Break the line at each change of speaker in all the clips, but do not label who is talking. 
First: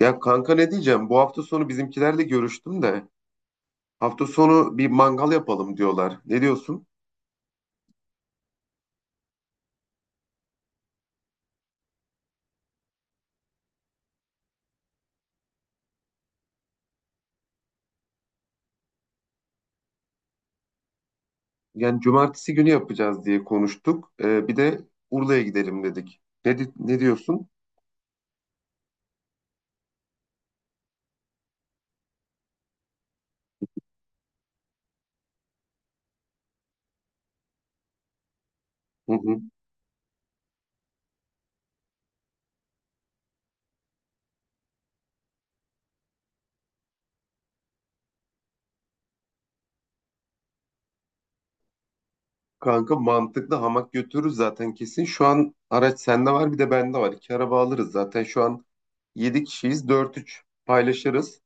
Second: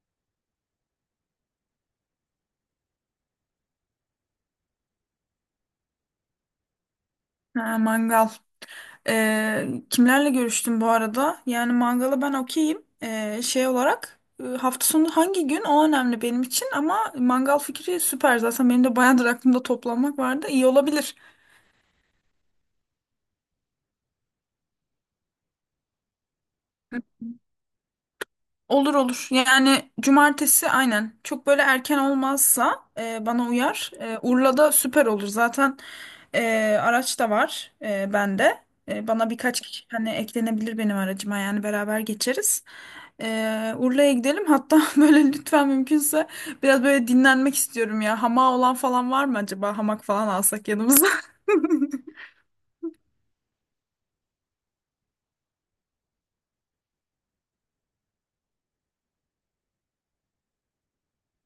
Ya kanka ne diyeceğim? Bu hafta sonu bizimkilerle görüştüm de hafta sonu bir mangal yapalım diyorlar. Ne diyorsun?
Ha, mangal. Kimlerle görüştüm bu arada? Yani mangala ben okeyim. Şey olarak hafta sonu hangi gün o önemli benim için ama mangal fikri süper. Zaten benim de bayağıdır aklımda toplanmak vardı. İyi olabilir.
Yani cumartesi günü yapacağız diye konuştuk. Bir de Urla'ya gidelim dedik. Ne diyorsun?
Olur olur. Yani cumartesi aynen. Çok böyle erken olmazsa bana uyar. E, Urla'da süper olur. Zaten e, araç da var bende. E,
Hı
bana
hı.
birkaç kişi hani eklenebilir benim aracıma yani beraber geçeriz. E, Urla'ya gidelim. Hatta böyle lütfen mümkünse biraz böyle dinlenmek istiyorum ya. Hamağı olan falan var mı acaba? Hamak falan alsak yanımıza.
Kanka mantıklı, hamak götürürüz zaten kesin. Şu an araç sende var, bir de bende var. İki araba alırız zaten. Şu an 7 kişiyiz, dört üç paylaşırız.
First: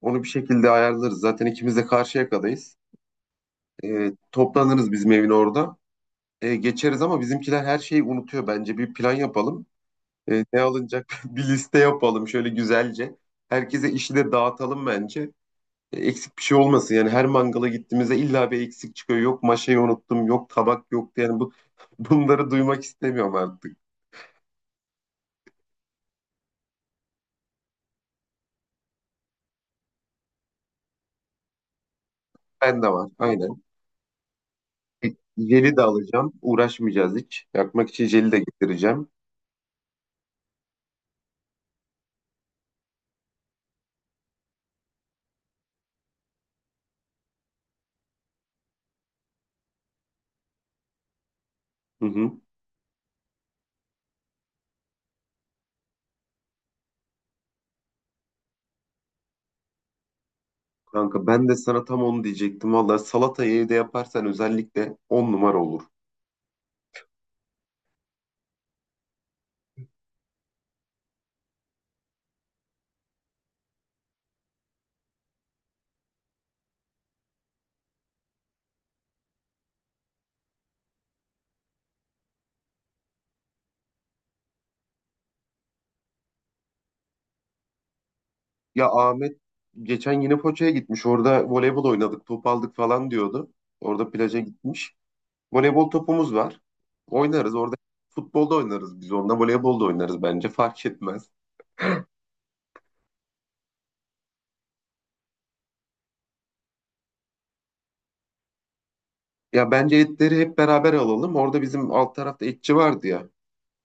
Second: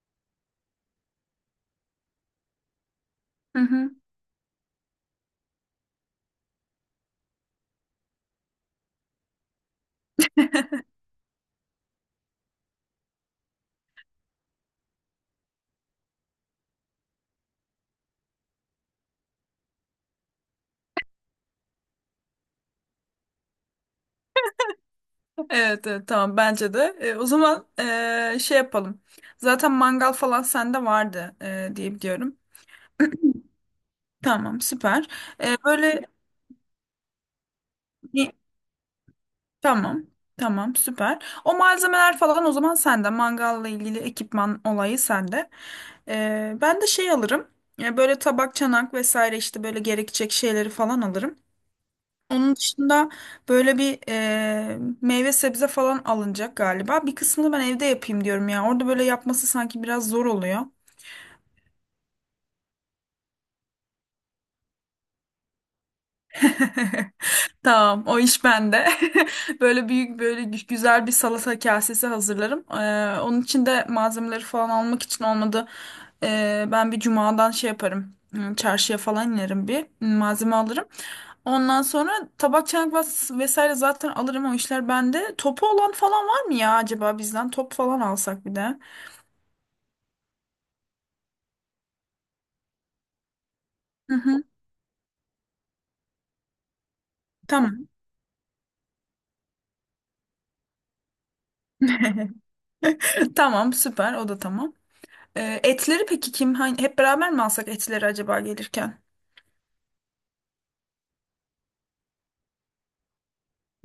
Onu bir şekilde ayarlarız. Zaten ikimiz de Karşıyaka'dayız.
Hı hı.
Toplanırız bizim evin orada. Geçeriz ama bizimkiler her şeyi unutuyor. Bence bir plan yapalım. Ne alınacak bir liste yapalım şöyle güzelce. Herkese işi de dağıtalım bence. Eksik bir şey olmasın. Yani her mangala gittiğimizde illa bir eksik çıkıyor. Yok maşayı unuttum, yok tabak yoktu. Yani bu bunları duymak istemiyorum artık.
Evet, evet tamam bence de. E, o zaman şey yapalım. Zaten mangal falan sende vardı diye biliyorum.
Ben de var. Aynen.
Tamam
E,
süper. E,
Jeli de
böyle
alacağım. Uğraşmayacağız hiç. Yakmak için jeli de getireceğim.
Tamam. Tamam, süper. O malzemeler falan o zaman sende. Mangalla ilgili ekipman olayı sende. Ben de şey alırım. Böyle tabak, çanak vesaire işte böyle gerekecek şeyleri falan alırım.
Hı hı.
Onun dışında böyle bir meyve sebze falan alınacak galiba. Bir kısmını ben evde yapayım diyorum ya. Orada böyle yapması sanki biraz zor oluyor.
Kanka ben de sana tam onu diyecektim. Vallahi salatayı evde yaparsan özellikle on numara olur.
Tamam, o iş bende. Böyle büyük böyle güzel bir salata kasesi hazırlarım. Onun için de malzemeleri falan almak için olmadı. Ben bir cumadan şey yaparım. Hmm, çarşıya falan inerim bir hmm, malzeme alırım. Ondan sonra tabak çanak vesaire zaten alırım o işler bende. Topu olan falan var mı ya acaba bizden? Top falan alsak bir de.
Ya Ahmet geçen yine Foça'ya gitmiş. Orada voleybol oynadık, top aldık falan diyordu. Orada
Hı
plaja
hı,
gitmiş. Voleybol topumuz var. Oynarız orada.
tamam.
Futbolda oynarız biz onunla. Voleybolda oynarız bence. Fark etmez.
Tamam süper o da tamam. Etleri peki kim? Hani hep beraber mi alsak etleri acaba gelirken?
Ya bence etleri hep beraber alalım. Orada bizim alt tarafta etçi vardı ya.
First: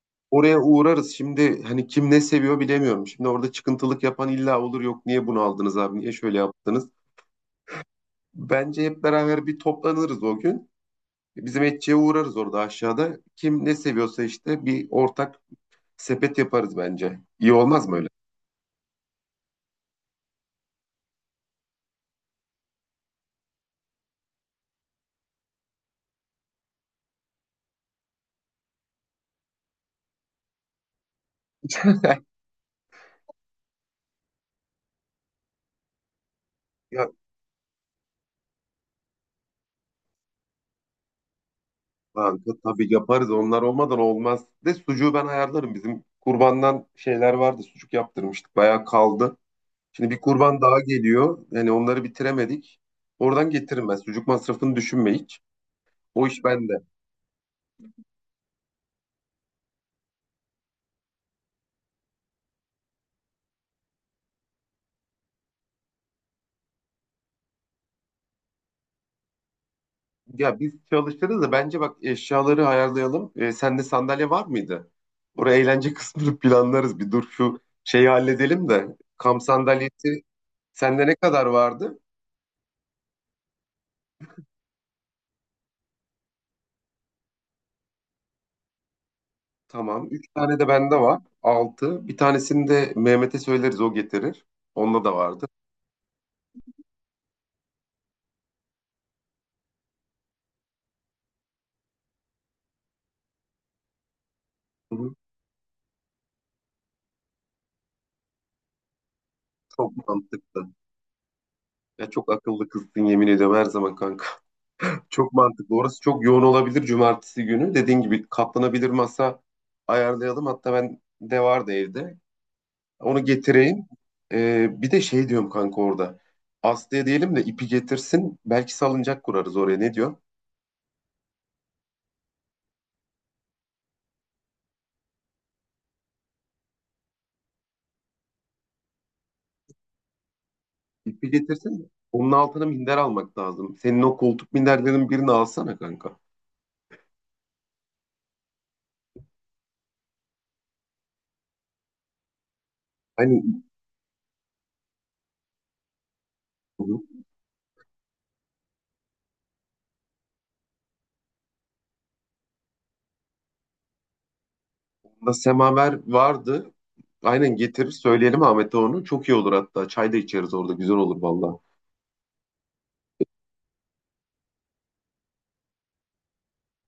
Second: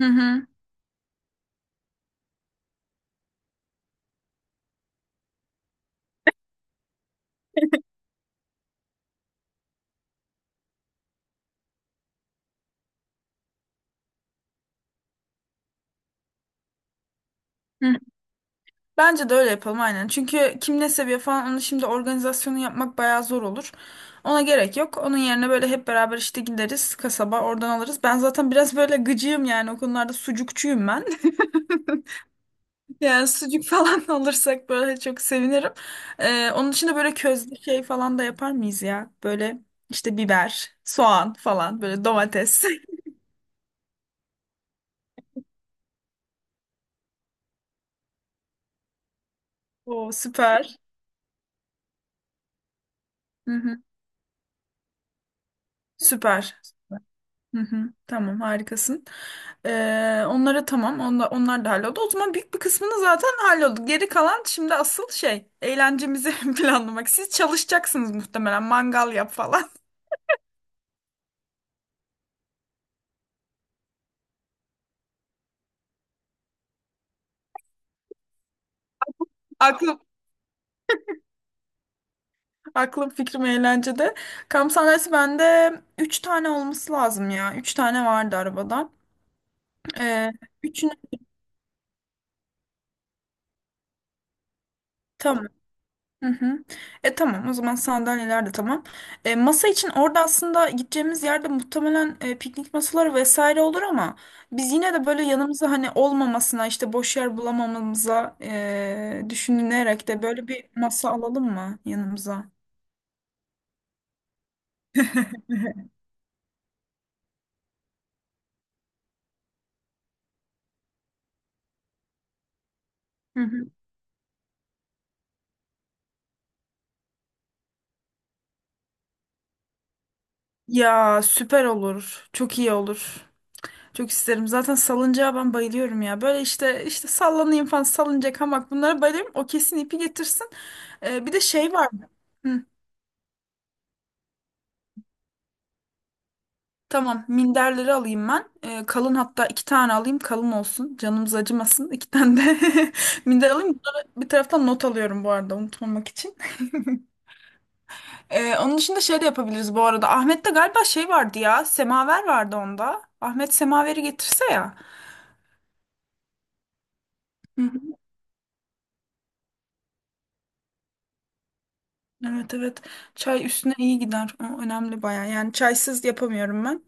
Hı hı.
Oraya uğrarız. Şimdi hani kim ne seviyor bilemiyorum. Şimdi orada çıkıntılık yapan illa olur. Yok niye bunu aldınız abi? Niye şöyle yaptınız? Bence hep beraber bir toplanırız o gün. Bizim etçiye uğrarız orada aşağıda. Kim ne seviyorsa işte bir ortak sepet yaparız bence. İyi olmaz
hı.
mı öyle?
Bence de öyle yapalım aynen. Çünkü kim ne seviyor falan onu şimdi organizasyonu yapmak bayağı zor olur. Ona gerek yok. Onun yerine böyle hep beraber işte gideriz kasaba oradan alırız. Ben zaten biraz böyle gıcığım yani o konularda sucukçuyum ben. Yani sucuk falan alırsak böyle çok sevinirim. Onun için de
Ya
böyle közlü şey falan da yapar mıyız ya? Böyle işte biber, soğan falan böyle
kanka
domates.
tabii yaparız. Onlar olmadan olmaz. De sucuğu ben ayarlarım. Bizim kurbandan şeyler vardı. Sucuk yaptırmıştık. Bayağı kaldı. Şimdi
O
bir kurban
süper.
daha geliyor. Yani onları bitiremedik. Oradan
Hı hı.
getiririm ben. Sucuk masrafını düşünme hiç. O iş
Süper.
bende.
Hı hı, tamam harikasın. Onlara tamam onlar, onlar da halloldu. O zaman büyük bir kısmını zaten halloldu. Geri kalan şimdi asıl şey eğlencemizi planlamak. Siz çalışacaksınız muhtemelen mangal yap falan.
Ya biz çalışırız da bence bak eşyaları ayarlayalım. Sende sandalye var mıydı? Oraya eğlence kısmını planlarız. Bir dur şu şeyi halledelim de. Kamp
Aklım,
sandalyesi sende ne kadar vardı?
aklım fikrim eğlencede. Kamp sahnesi bende 3 tane olması lazım ya. 3 tane vardı arabada.
Tamam. Üç
Ee,
tane de
Üçünü
bende var. Altı. Bir tanesini de Mehmet'e söyleriz, o getirir. Onda da vardı.
tamam. Hı hı. E tamam o zaman sandalyeler de tamam. E, masa için orada aslında gideceğimiz yerde muhtemelen piknik masaları vesaire olur ama biz yine
Hı
de
hı.
böyle yanımıza hani olmamasına işte boş yer bulamamamıza düşünülerek
Çok
de böyle bir
mantıklı.
masa alalım mı
Ya çok
yanımıza?
akıllı kızsın yemin ediyorum her zaman kanka. Çok mantıklı. Orası çok yoğun olabilir cumartesi günü. Dediğin gibi katlanabilir masa ayarlayalım. Hatta ben de vardı evde. Onu
Hı hı.
getireyim. Bir de şey diyorum kanka orada. Aslı'ya diyelim de ipi getirsin. Belki salıncak kurarız oraya. Ne diyor?
Ya süper olur. Çok iyi olur. Çok isterim. Zaten salıncağa ben bayılıyorum ya. Böyle işte işte sallanayım falan salıncak hamak bunlara bayılıyorum. O kesin ipi getirsin. E,
İpi
bir de şey
getirsin de
var.
onun
Hı.
altına minder almak lazım. Senin o koltuk minderlerin birini alsana kanka.
Tamam, minderleri alayım ben. Kalın hatta 2 tane alayım, kalın olsun. Canımız acımasın. 2 tane de
Hani
minder alayım. Bunları bir taraftan not alıyorum bu arada unutmamak için. Onun dışında şey de yapabiliriz bu arada. Ahmet'te galiba şey vardı ya, semaver vardı onda. Ahmet semaveri getirse ya.
da semaver vardı. Aynen
Hı
getirir,
hı.
söyleyelim Ahmet'e onu. Çok iyi olur hatta. Çay da içeriz orada. Güzel olur valla.
Evet evet. Çay üstüne iyi gider. O önemli baya. Yani çaysız yapamıyorum ben.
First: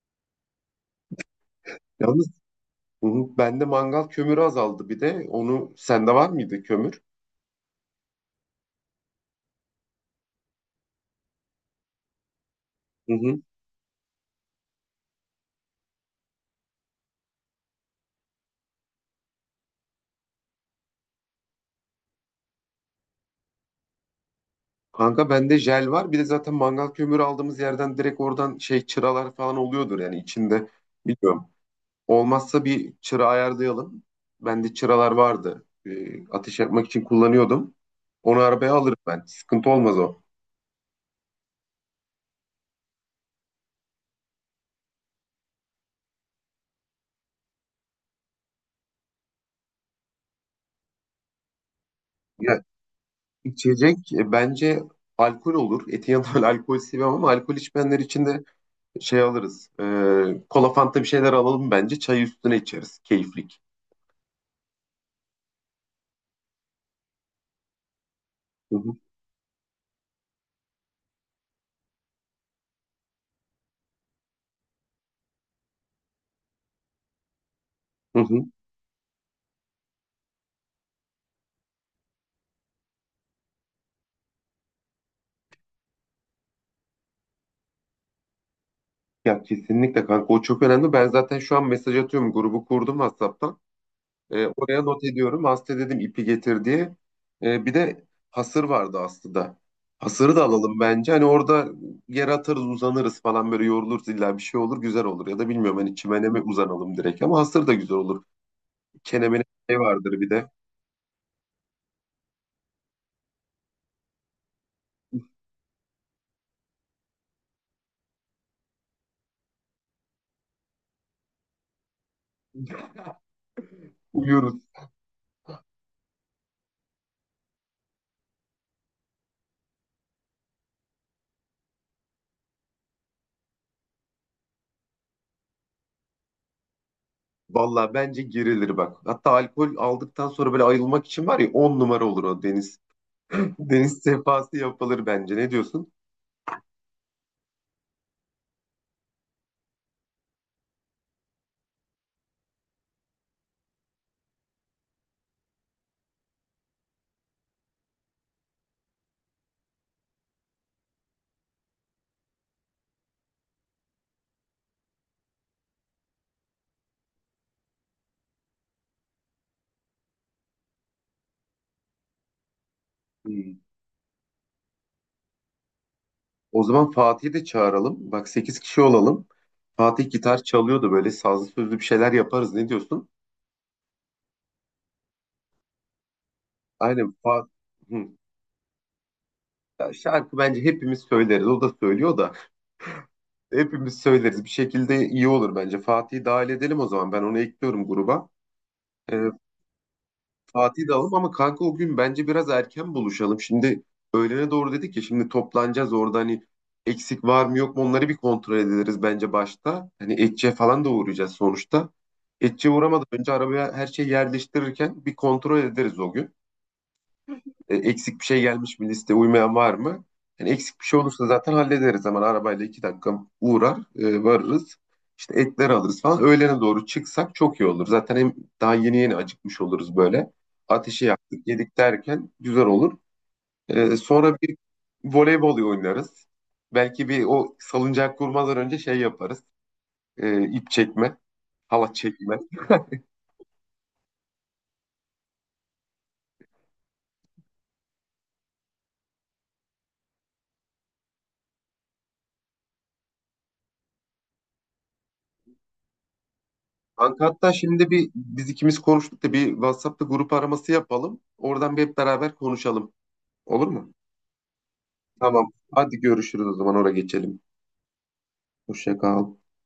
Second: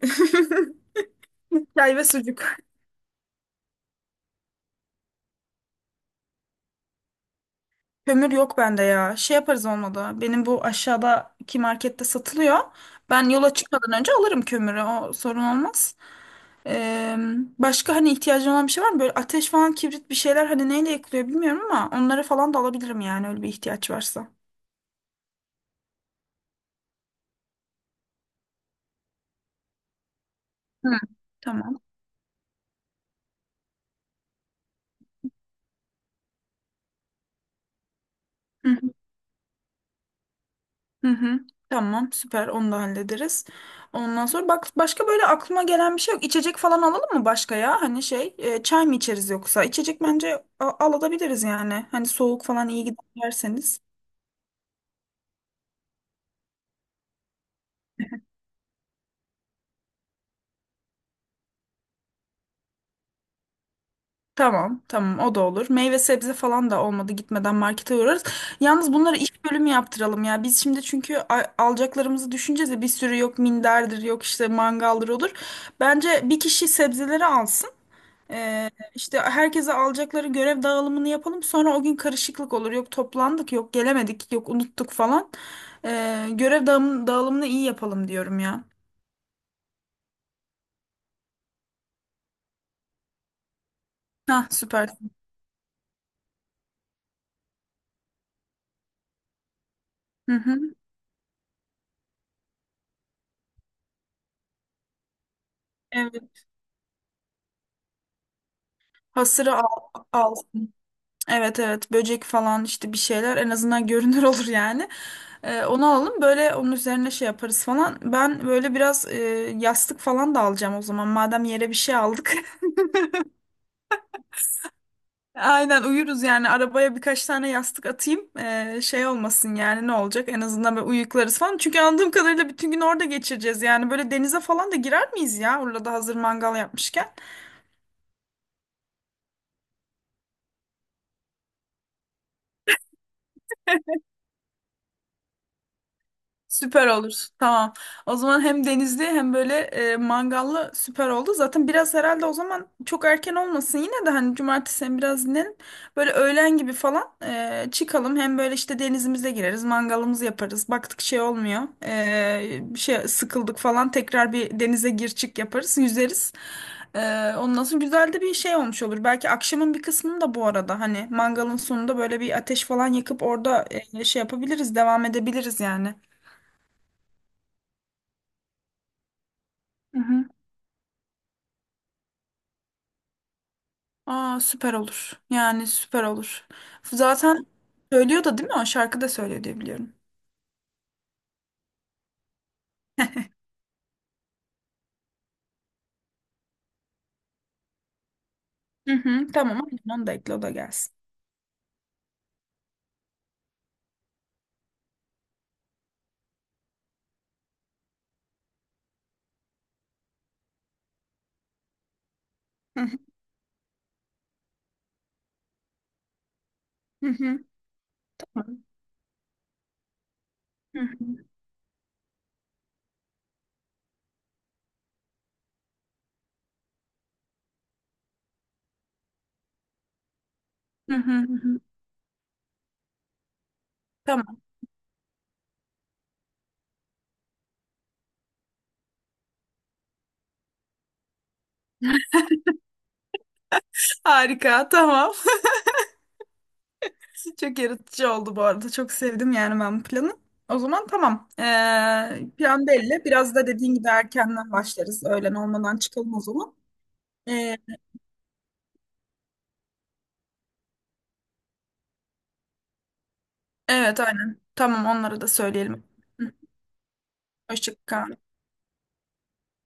Çay ve
Yalnız
sucuk.
hı hı, bende mangal kömürü azaldı bir de. Onu sende var mıydı, kömür?
Kömür yok bende ya. Şey yaparız olmadı. Benim bu aşağıdaki markette satılıyor.
Hı
Ben
hı.
yola çıkmadan önce alırım kömürü. O sorun olmaz. Ee, Başka hani ihtiyacın olan bir şey var mı? Böyle ateş falan, kibrit bir şeyler hani neyle yakılıyor bilmiyorum ama onları falan da alabilirim yani öyle bir ihtiyaç varsa.
Kanka bende jel var. Bir de zaten mangal kömürü aldığımız yerden direkt oradan şey çıralar falan oluyordur yani içinde.
Hı.
Biliyorum.
Tamam.
Olmazsa bir çıra ayarlayalım. Bende çıralar vardı. Ateş yakmak için kullanıyordum. Onu
Hı.
arabaya alırım ben. Sıkıntı olmaz o.
Hı hı. Tamam, süper. Onu da hallederiz. Ondan sonra bak başka böyle aklıma gelen bir şey yok. İçecek falan alalım mı başka ya? Hani şey, çay mı içeriz yoksa? İçecek bence alabiliriz yani. Hani soğuk
Ya
falan iyi gider derseniz.
içecek bence alkol olur. Etin yanında öyle alkol seviyorum ama alkol içmeyenler için de şey alırız. Kola, fanta, bir şeyler alalım bence. Çayı üstüne içeriz. Keyiflik.
Tamam, tamam o da olur. Meyve sebze falan da olmadı gitmeden markete uğrarız.
Hı
Yalnız
hı.
bunları iş bölümü yaptıralım ya. Biz şimdi çünkü alacaklarımızı düşüneceğiz de bir sürü yok minderdir, yok işte mangaldır olur. Bence bir kişi sebzeleri alsın.
Hı hı.
İşte herkese alacakları görev dağılımını yapalım. Sonra o gün karışıklık olur. Yok toplandık, yok gelemedik, yok unuttuk falan. Görev dağılımını iyi yapalım diyorum ya.
Ya kesinlikle kanka, o çok önemli. Ben zaten şu an mesaj atıyorum. Grubu kurdum WhatsApp'tan.
Hah
Oraya
süper.
not ediyorum. Aslı dedim ipi getir diye. Bir de hasır vardı Aslı'da.
Hı
Hasırı da
hı.
alalım bence. Hani orada yer atarız, uzanırız falan, böyle yoruluruz, illa bir şey olur, güzel olur. Ya da bilmiyorum hani çimene mi
Evet.
uzanalım direkt, ama hasır da güzel olur. Kenemenin
Hasırı
şey
al,
vardır bir
al.
de.
Evet evet böcek falan işte bir şeyler en azından görünür olur yani. Onu alalım böyle onun üzerine şey yaparız falan. Ben böyle biraz yastık falan da alacağım o zaman. Madem yere bir şey aldık.
Uyuruz.
Aynen uyuruz yani arabaya birkaç tane yastık atayım. Şey olmasın yani ne olacak en azından böyle uyuklarız falan. Çünkü anladığım kadarıyla bütün gün orada geçireceğiz yani böyle denize falan da girer miyiz ya orada hazır mangal yapmışken.
Valla bence girilir bak. Hatta alkol aldıktan sonra böyle ayılmak için var ya, 10 numara olur o deniz. Deniz sefası yapılır bence. Ne diyorsun?
Süper olur. Tamam. O zaman hem denizli hem böyle mangallı süper oldu. Zaten biraz herhalde o zaman çok erken olmasın yine de hani cumartesi hem biraz dinlenin. Böyle öğlen gibi falan çıkalım. Hem böyle işte denizimize gireriz, mangalımızı yaparız. Baktık şey olmuyor. E, bir şey sıkıldık falan tekrar bir denize gir çık yaparız, yüzeriz. E, ondan sonra güzel de bir şey olmuş olur. Belki akşamın bir kısmını da bu arada hani mangalın sonunda böyle bir ateş falan yakıp orada şey yapabiliriz, devam edebiliriz yani.
O zaman Fatih'i de çağıralım. Bak, 8 kişi olalım.
Hı
Fatih
hı.
gitar çalıyordu, böyle sazlı sözlü bir şeyler yaparız. Ne diyorsun?
Aa süper olur. Yani süper olur.
Aynen
Zaten
Fatih.
söylüyor da değil mi? O şarkı da söylüyor diye biliyorum.
Şarkı bence hepimiz söyleriz. O da söylüyor da hepimiz söyleriz. Bir şekilde iyi olur bence. Fatih'i dahil edelim o zaman. Ben onu ekliyorum gruba.
Hı
Ee,
hı. Tamam. Onu da ekle o da
Fatih'i de
gelsin.
alalım ama kanka o gün bence biraz erken buluşalım. Şimdi öğlene doğru dedik ya, şimdi toplanacağız orada, hani eksik var mı yok mu onları bir kontrol ederiz bence başta. Hani Etçe falan da uğrayacağız sonuçta. Etçe
Hı hı.
uğramadan önce arabaya her şeyi yerleştirirken bir kontrol ederiz o gün.
Hı hı.
Eksik bir şey
Tamam.
gelmiş mi, liste uymayan var mı? Yani eksik
Hı
bir şey
hı.
olursa zaten hallederiz hemen, arabayla 2 dakika uğrar varırız. İşte etler alırız falan. Öğlene doğru çıksak çok iyi olur. Zaten hem daha yeni yeni acıkmış oluruz böyle.
Hı
Ateşi
hı. Hı
yaktık,
hı.
yedik derken güzel olur. Sonra
Tamam.
bir voleybol oynarız. Belki bir o salıncak kurmadan önce şey yaparız. İp çekme, halat çekme.
Harika. Tamam. Çok yaratıcı oldu bu arada. Çok sevdim yani ben bu planı. O zaman tamam. Plan belli. Biraz da dediğin gibi erkenden başlarız. Öğlen olmadan çıkalım o zaman.
Kanka hatta
Ee,
şimdi bir biz ikimiz konuştuk da bir WhatsApp'ta grup araması yapalım. Oradan bir hep beraber konuşalım. Olur mu?
evet aynen. Tamam onlara da
Tamam.
söyleyelim.
Hadi
Hı.
görüşürüz o zaman. Oraya geçelim.
Hoşça kal.
Hoşça kal.